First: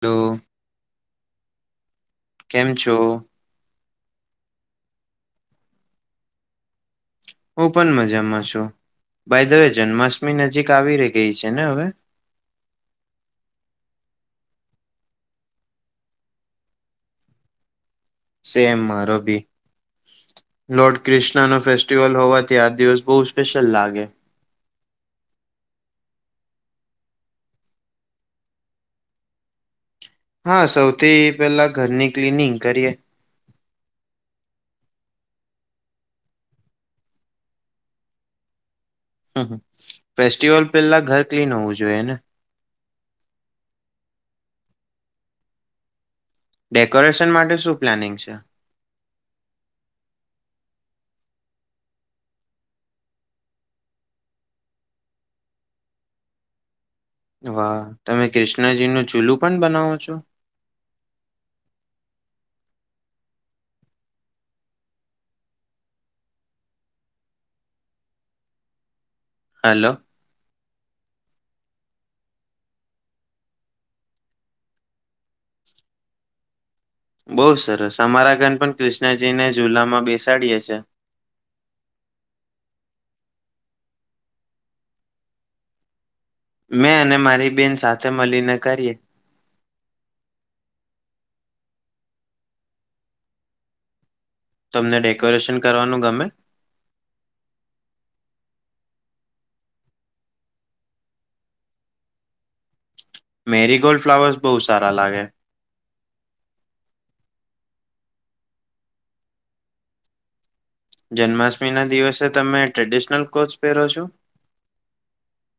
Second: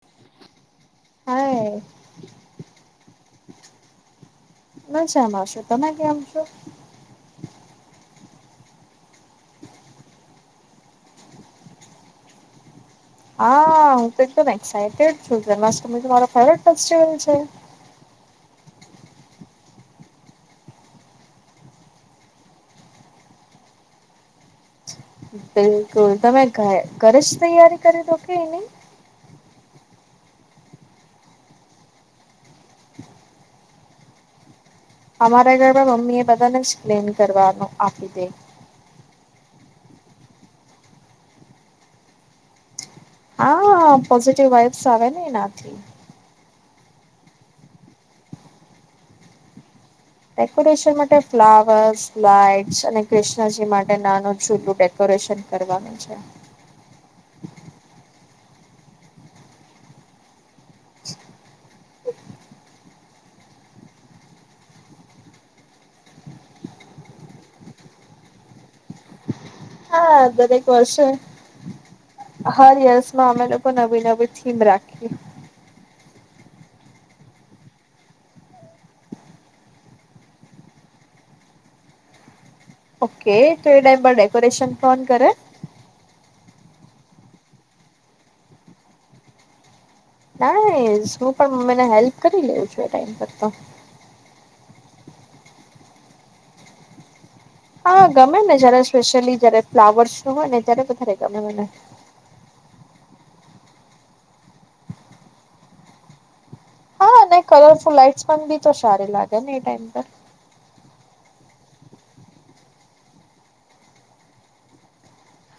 Hello. હા. કેમ છો. હ શમ આવશો તમે કેમ છો. હું પણ મજામાં છું ભાઈ દવે જન્માષ્ટમી નજીક આવી ર ગઈ છે ને હવે. હા હું તો એકમ છ જન્માષ્ટમી ફવ ફસ્ટ છે. સેમ મારોબી. લોર્ડ ક્રિષ્ના ન ફેસ્ટિવલ હોવાથી આ દિવસ બહ સ્પેશિયલ લાગે. બિલકુલ તમે ઘ ઘરે જ તૈયારી કરી દો કે એની. હા સૌથી પેલા ઘરની ક્લીિનિંગ કરીએ. અમારા ઘરમાંા મમ્મી એ બધાને જ પ્લેન કરવાનું આપી દે. હ ફેસ્ટિવલ પેલા ઘર ક્લીન હોવું જોઈએ એને. હા પોઝિટિવ વાઇબ્સ આવે ને એનાથી. ડેકોરેશન માટે શું પ્લાનિંગ છે. ડેકોરેશન માટે ફ્લાવર્સ લાઈટ અને ક્રિષ્ણજી માટે નાનું જૂલ. કોરેશન કરવાનું છે. વાહ તમે કૃષ્ણજી નું ચૂલું પણ બનાવો છો. હાલલો. હા અરેક વર્ષ. હર યસ માં અમે લોકો નવી નવી થીમ રાખી. બઉુ સરસ અમારા ઘન પણ કૃષ્ણજી ને ઝુલામાં બેસાડીએે છે. ઓકે તોઈ ટાઈમ પર ડેકોરેશન કોન કરે. મેં અને મારી બેન સાથે મળીને કરીએ. ના હું પણ મ્મીને હેલ્પ કરી લેઉ છું એ ટાઈમ પર તો. તમને ડેકોરેશન કરવાનું ગમે.? હા ગમે ને જય્યારે સ્પેશ્યયલી જયારે ફ્લાવર્સ નું હોય ને ત્યારે વધારે ગમે મને. મેરી ગોલ્ડ ફ્લાવર્સ બહુ સારા લાગે ન કલરફુલ લાઇટ પણ બી તો સારી લાગે ને એ ટાઈમ પર જન્માષ્ટમી ના દિવસે તમે ટ્રેડિશનલ કોટ પહેરો છો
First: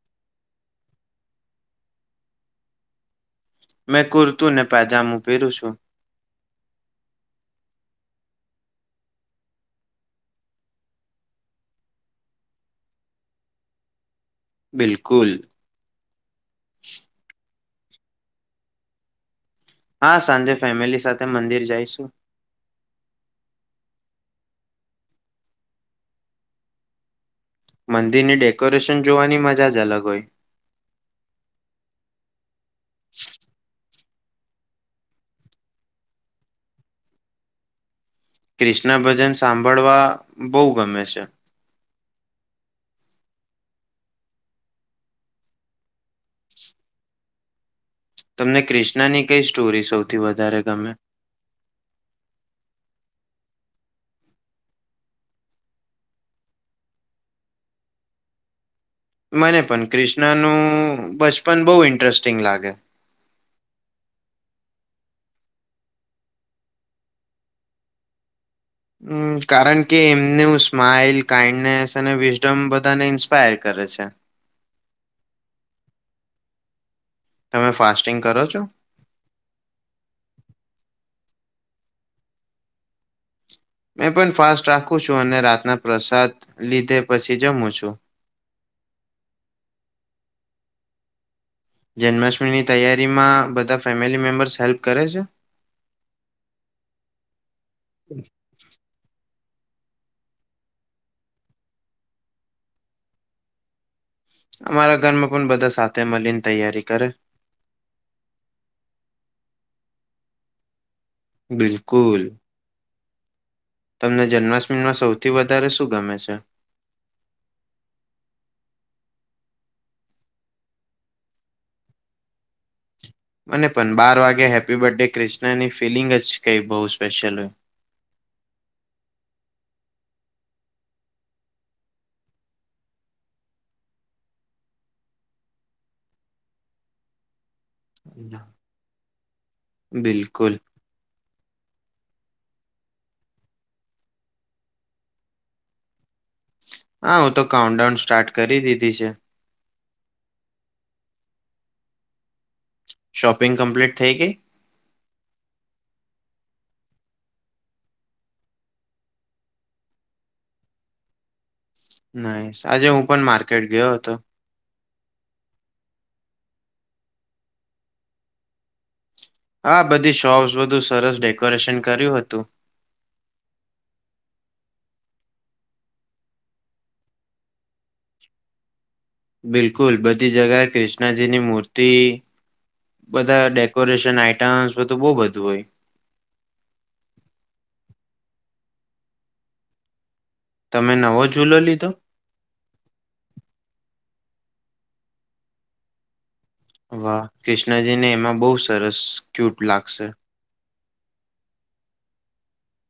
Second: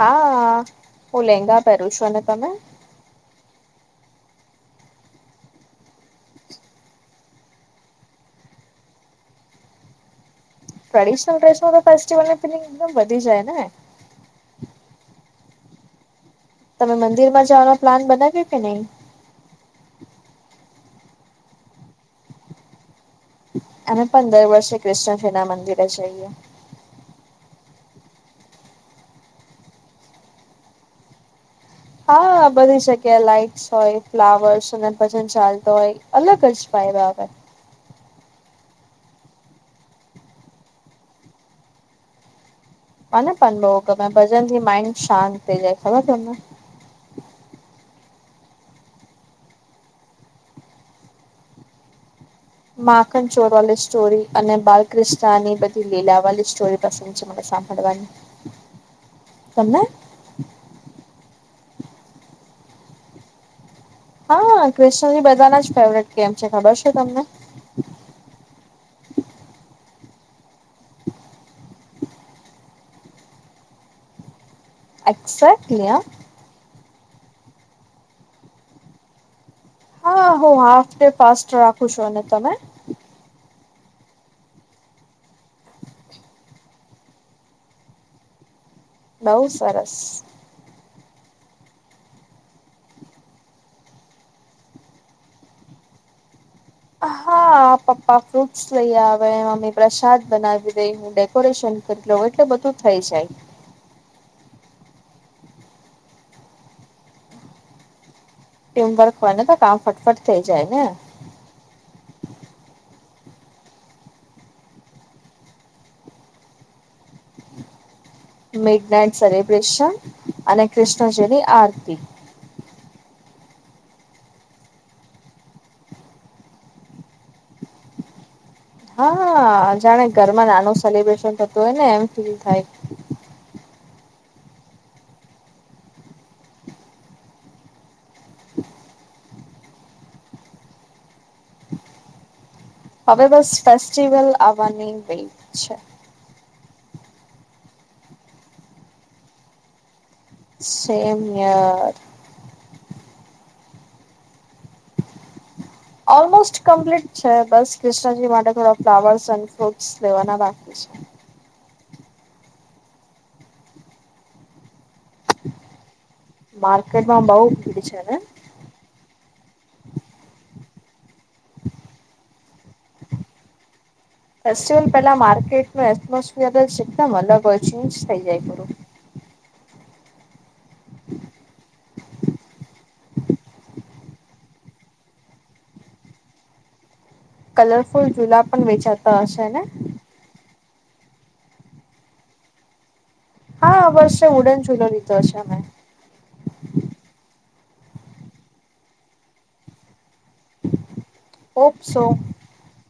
હા હું લેંગા પહેરું છું ને તમે મેં કુર્તું ને પજામું પહેરું છું ટ્રેડિશનલ ડ્રેસ માં તો ફેસ્ટિવલની પિનિંગદમ વધી જાય ને? બિલકુલ! તમે મંદિર માં જવાનો પ્લાન બનાવ્યો કે નહી? હા સાંજે ફેમિલી સાથે મંદિર જઈશું અને પણ દર વર્ષે ક્રિશ્ચનજીના મંદિરે જઈએ. મંદિરની ડેકોરેશન જોવાની મજા જ અલગ હોય. હા બની શકે લાઈકસ હોય. ફ્લાવર્સ અને ભજન ચાલતો હોય અલગ જ ફાય આવેય. ક્રિષ્ણ ભજન સાંભળવા બહ ગમે છે. મને પણ બહ ગમે ભજન થી માઇન્ડ શાંત થઇ જાય ખબર છે. તમને ક્રિષ્નાની કઈ સ્ટોરી સૌથી વધારે ગમે? માખડ ચોર વાલી સ્ટોરી અને બાલક્રિષ્ણની બધી લીલા વાળી સ્ટોરી પ્રસંગ છે મને સાંભાળવાની મને પણ ક્રિષ્નાનું બચપન બહુ ઇન્ટરેસ્ટિંગ લાગે. હા ક્રિષ્ણજી બધાના જ ફેવરેટ ગેમ છે ખબર છે તમને? હમ કારણ કે એમને હ સ્માઈલ કાાઈન્ડનેસ અને વિઝડમ બધાને ઇન્સ્પાયર કરે છે. એક્સ્ટલીયા તમે ફાસ્ટિંગ કરો છો? હા હું હાફ ડે ફાસ્ટ રાખું છું અને તમે? મેં પણ ફાસ્ટ રાખું છું અને રાતના પ્રસાદ લીધે પછી જમું છું. બઉુ સરસ! જન્માષ્ટમીની તૈયારીમાં બધા ફેમિલી મેમ્બર્સ હેલ્પ કરે છે? હા પપ્પા ફ્રૂટ્સ લઈ આવે મમ્મી પ્રસાદ બનાવી દે ડેકોરેશન એટલે બધું થઈ જાય. અમારા ઘરમાં પણ બધા સાથે મળીને તૈયારી કરે. ટીમ વર્ક હોય ને તો કામ ફટફટ થઈ જાય ને. બિલકુલ! તમને જન્માષ્ટમીમાં સૌથી વધારે શું ગમે છે? મિડ નાઈટ સેલિબ્રેશન અને કૃષ્ણજીની આરતી. મને પણ બાર વાગે હેપી બર્થ ડે ક્રિષ્ના ની ફિલિંગ જ કઈ બહુ સ્પેશ્યલ હોય. હા અ જાણે ઘરમાં નાનું સેલિબ્રેશન થતું હોય ને એમ ફીલ થાય. બિલકુલ, હવે બસ ફેસ્ટિવલ આવવાની રહી છે. હા હું તો કાઉન્ટડાાઉન સ્ટાર્ટ કરી દીધી છે. સેમ યર શોપિંગ કમ્પ્લીટ થઈ ગઈ? ઓલમોસ્ટ કમ્પ્લીટ છે બસ ક્રિષ્ણજી માટે થોડા ફ્લાવર્સ એડ ફ્રુટ લેવાના બાકી છે. નહી આજે હું પણ માર્કેટ ગયો હતો. માર્કેટમાં બઉ પી છે ને? હા બધી શોપ્સ બધું સરસ ડેકોરેશન કર્યું હતું. [unintelligible] ફેસ્ટિવલ પેલા માર્કેટ નો એટમોસફિયર જ એકદમ અલગ હોય ચેન્જ થઇ જાય પૂરું. બિલકુલ બધી જગા ક્રિષ્ણજીની મૂર્તિ બધા ડેકોરેશન આઈટમ્સ બધું બહુ બધું હોય. કલરફુલ જુલા પણ વેચાતા હશે ને? તમે નવો જૂલો લીધો? હા બસ છે વુડન જ્વેલરી તો હશે અમે વાહ ક્રિષ્ણજીને એમાં બહુ સરસ ક્યુટ લાગશે. ઓપસો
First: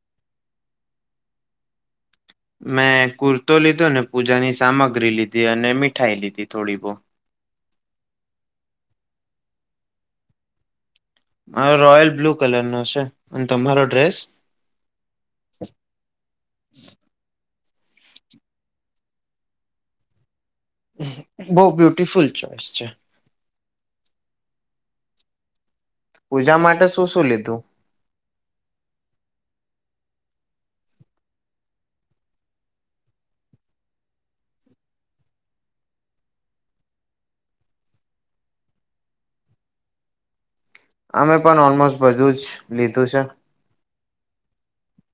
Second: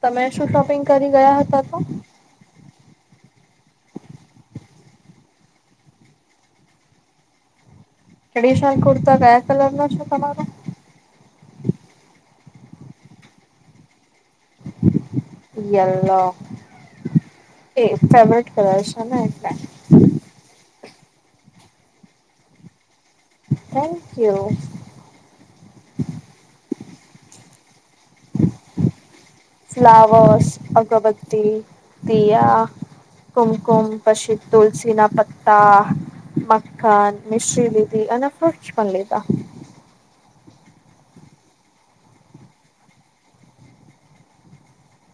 તમે શું શોપિંગ કરી ગયા હતા તો? મેં કુર્તો લીધો ને પૂજાની સામગ્રી લીધી અને મીઠાઈ લીધી થોડી બહુહ ટ્રેડિશનલ કુર્તા કયા કલર ના છે તમારા? મારો રોયલ બ્લુ કલર નો છે, અને તમારો ડ્રેસ? યેલો એજ ફેવરેટ કલર છેને એટલે. બઉ બ્યુટીફુલ ચોઈસ છે. Thank you. પૂજા માટે શું શું લીધું? ફ્લાવર્સ, અગબત્તી, દીયા કુમકુમ પછી તુલસી ના પત્તા. મખ્ખન, મિશ્રી લીધી, અને ફ્રૂટસ પણ લીધા. અમે પણ ઓલમોસ્ટ બધું જ લીધું છે.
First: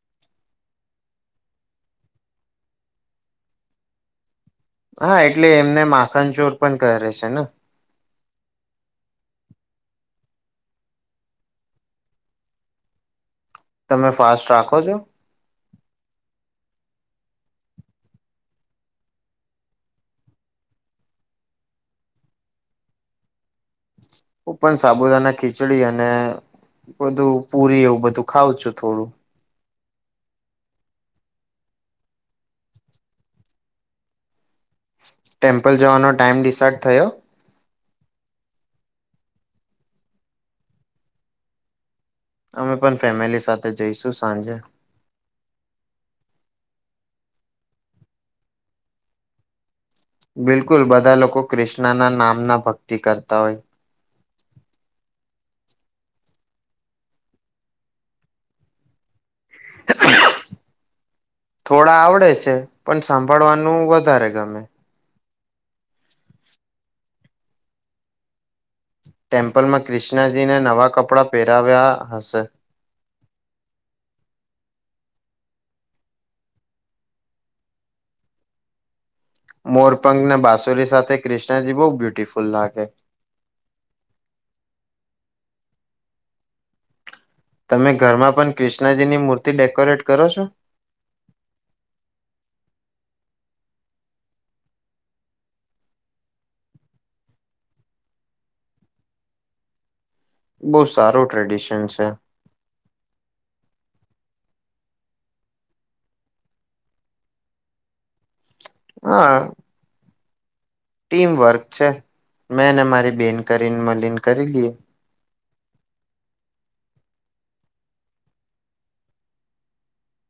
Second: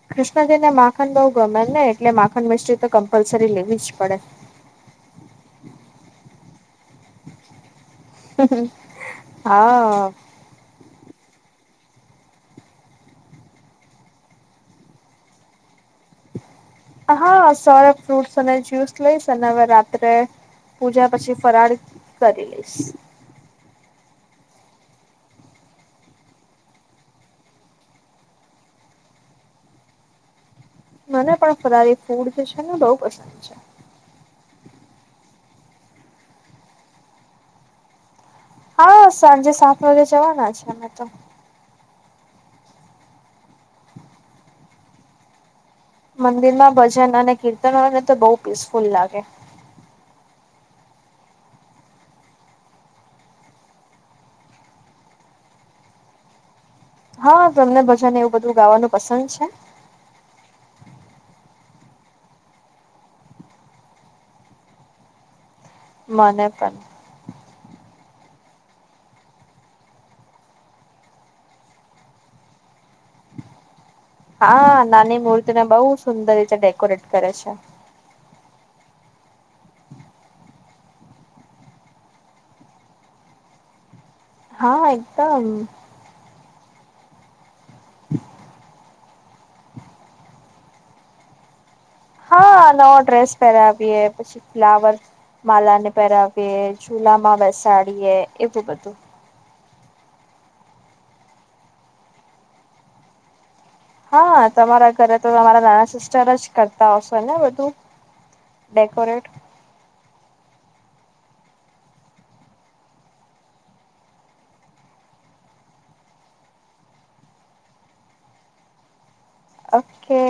કૃષ્ણજી ને માખન બહુ ગમેને, એટલે માખન મિશ્રી તો કમ્પલસરી લેવીજ પડે. હા એટલે એમને માખન ચોર પણ કરે છે ને. [unintelligible] હા. તમે ફાસ્ટ રાખો છો? હા સવારે ફ્રૂટસ અને જ્યુસ લઈસ ને હવે રાત્રે પૂજા પછી ફરાળી કરી લઈશ. પણ સાબુદાના ખીચડી અને બધું પુરી એવું બધું ખાવ છું થોડું મને પણ ફરારી ફૂડ જે છે ને બહુ પસંદ છે. ટેમ્પલ જવાનો ટાઈમ ડિસાઇડ થયો? હા સાંજે સાત વાગે જવાના છે અમે તો. અમે પણ ફેમિલી સાથે જઈશું સાંજે. મંદિર માં ભજન અને કીર્તન હો ને તો બહુ પીસફુલ લાગે. બિલકુલ બધા લોકો ક્રિષ્ણાના નામના ભક્તિ કરતા હોય હા, તમને ભજન એવું બધું ગાવાનું પસંદ છે? થોડા આવડે છે, પણ સાંભળવાનું વધારે ગમે. મને પણ. ટેમ્પલમાં ક્રિષ્ણાજીને નવા કપડાં પહેરાવ્યા હશે. હા, નાની મૂર્તિને બહુ સુંદર રીતે ડેકોરેટ કરે છે. મોરપંંખ ને બાસુરી સાથે ક્રિણાજી બહુ બ્યુટીફુલ લાગે. હા એકદમ. તમે ઘરમાં પણ ક્રિષ્ણાજીની મૂર્તિ ડેકોરેટ કરો છો? હા, નવો ડ્રેસ પહેરાવીએે, પછી ફ્લાવરસ માલાને પહેરાવીએ જુલા માં બેસાડીએ એવું બધું. બહુ સારું ટ્રેડિશન છે. હા, તમારા ઘરે તો તમારા નાના સિસ્ટરજ કરતા હશેને બધું. ડેકોરેટ હા ટીમ વર્ક છે, મેંને મારી બેન કરીને મલીન કરી લએ. ઓકે.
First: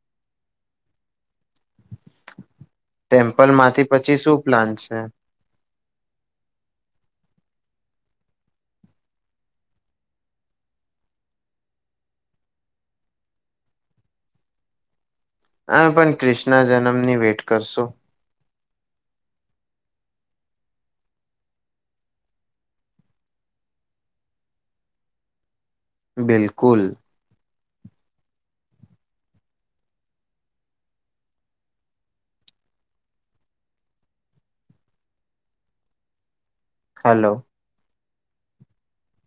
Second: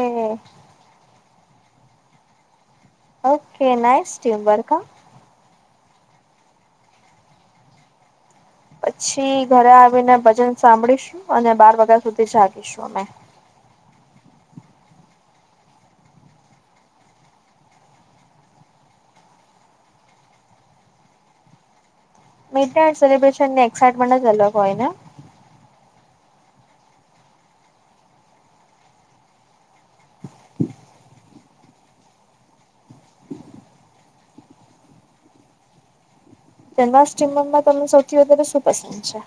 ટેમ્પલ ઓકે માંથી નાઈસ પછી શું ટીમ વર્ક પ્લાન હા. છે? પછી ઘરે આવીને ભજન સાંભળીશું, અને બાર વાગ્યા સુધી જાગીશું અમે. અમે પણ ક્રિષ્ના જન્મની વેટ કરશું. મીડ નાઈટ સલિબ્રેશનની એક્સાઇટમેન્ટ જ હોય ને. બિલકુલ [inaudible] કેનવાસ હલો સ્ટીમમાં તમને સૌથી વધારે શું પસંદ છે?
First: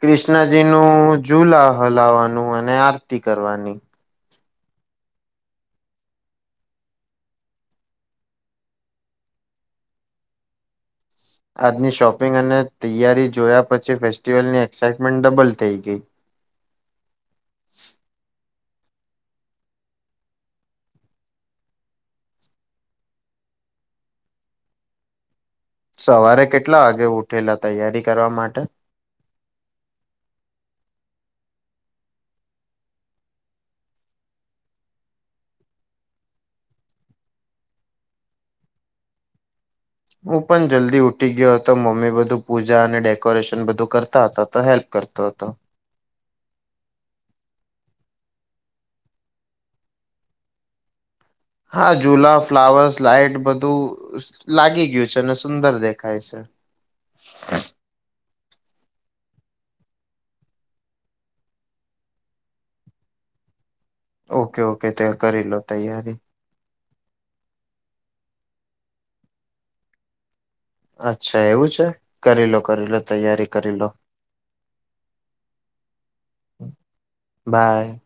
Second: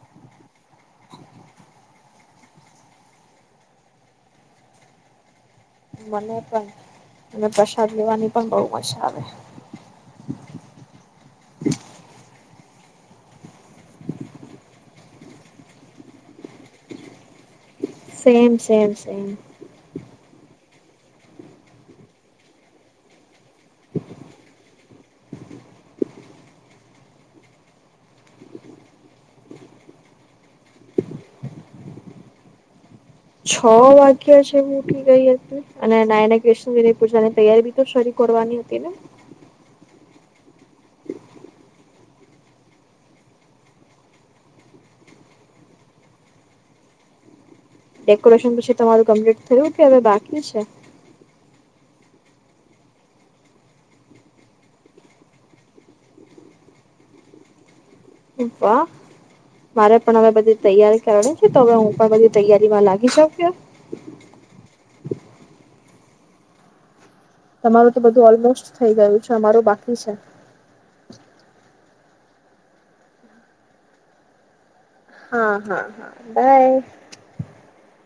ક્રિષ્ણજી નું ઝુલા હલાવાનું, અને આરતી કરવાની. મને પણ, મને પ્રસાદ લેવાની પણ બઉ મજા આવે. આજની શોપિંગ અને તૈયારી જોયા પછી ફેસ્ટિવલની એક્સાઈટમેન્ટ ડબલ થઈ ગઈ સેમ સેમ સેમ. સવારે કેટલા વાગે ઉઠેલા તૈયારી કરવા માટે? છ વાગ્યા જેવું ઉઠી ગઈ હતી. અને નાઈને કૃષ્ણજીની પૂજાની તૈયારી બી તો શરુ કરવાની હતી ને. હું પણ જલ્દી ઉઠી ગયો હતો, મમ્મી બધું પૂજા અને ડેકોરેશન બધું કરતા હતા તો હેલ્પ કર તો તો. ડેકોરેશન પછી તમારું કમ્પ્લીટ થયું કે હવે બાકી છે? હા, જુલા, ફ્લાવર્સ, લાાઈટ બધું લાગી ગયું છે ને સુંદર દેખાય છે. વાહ. મારે પણ હવે બધી તૈયારી કરવાની છે, તો હવે હું પણ બધી તૈયારીમાં લાગી જાઉ છું. ઓકે, ઓકે ત્યાર કરી લો તૈયારી. તમારું તો બધું ઓલમોસ્ટ થઈ ગયું છે, અમારું બાકી છે. અચ્છા એવું છે, કરી લો, કરી લો, તૈયારી કરી લો. હા, હા, હા, બાય. બાય.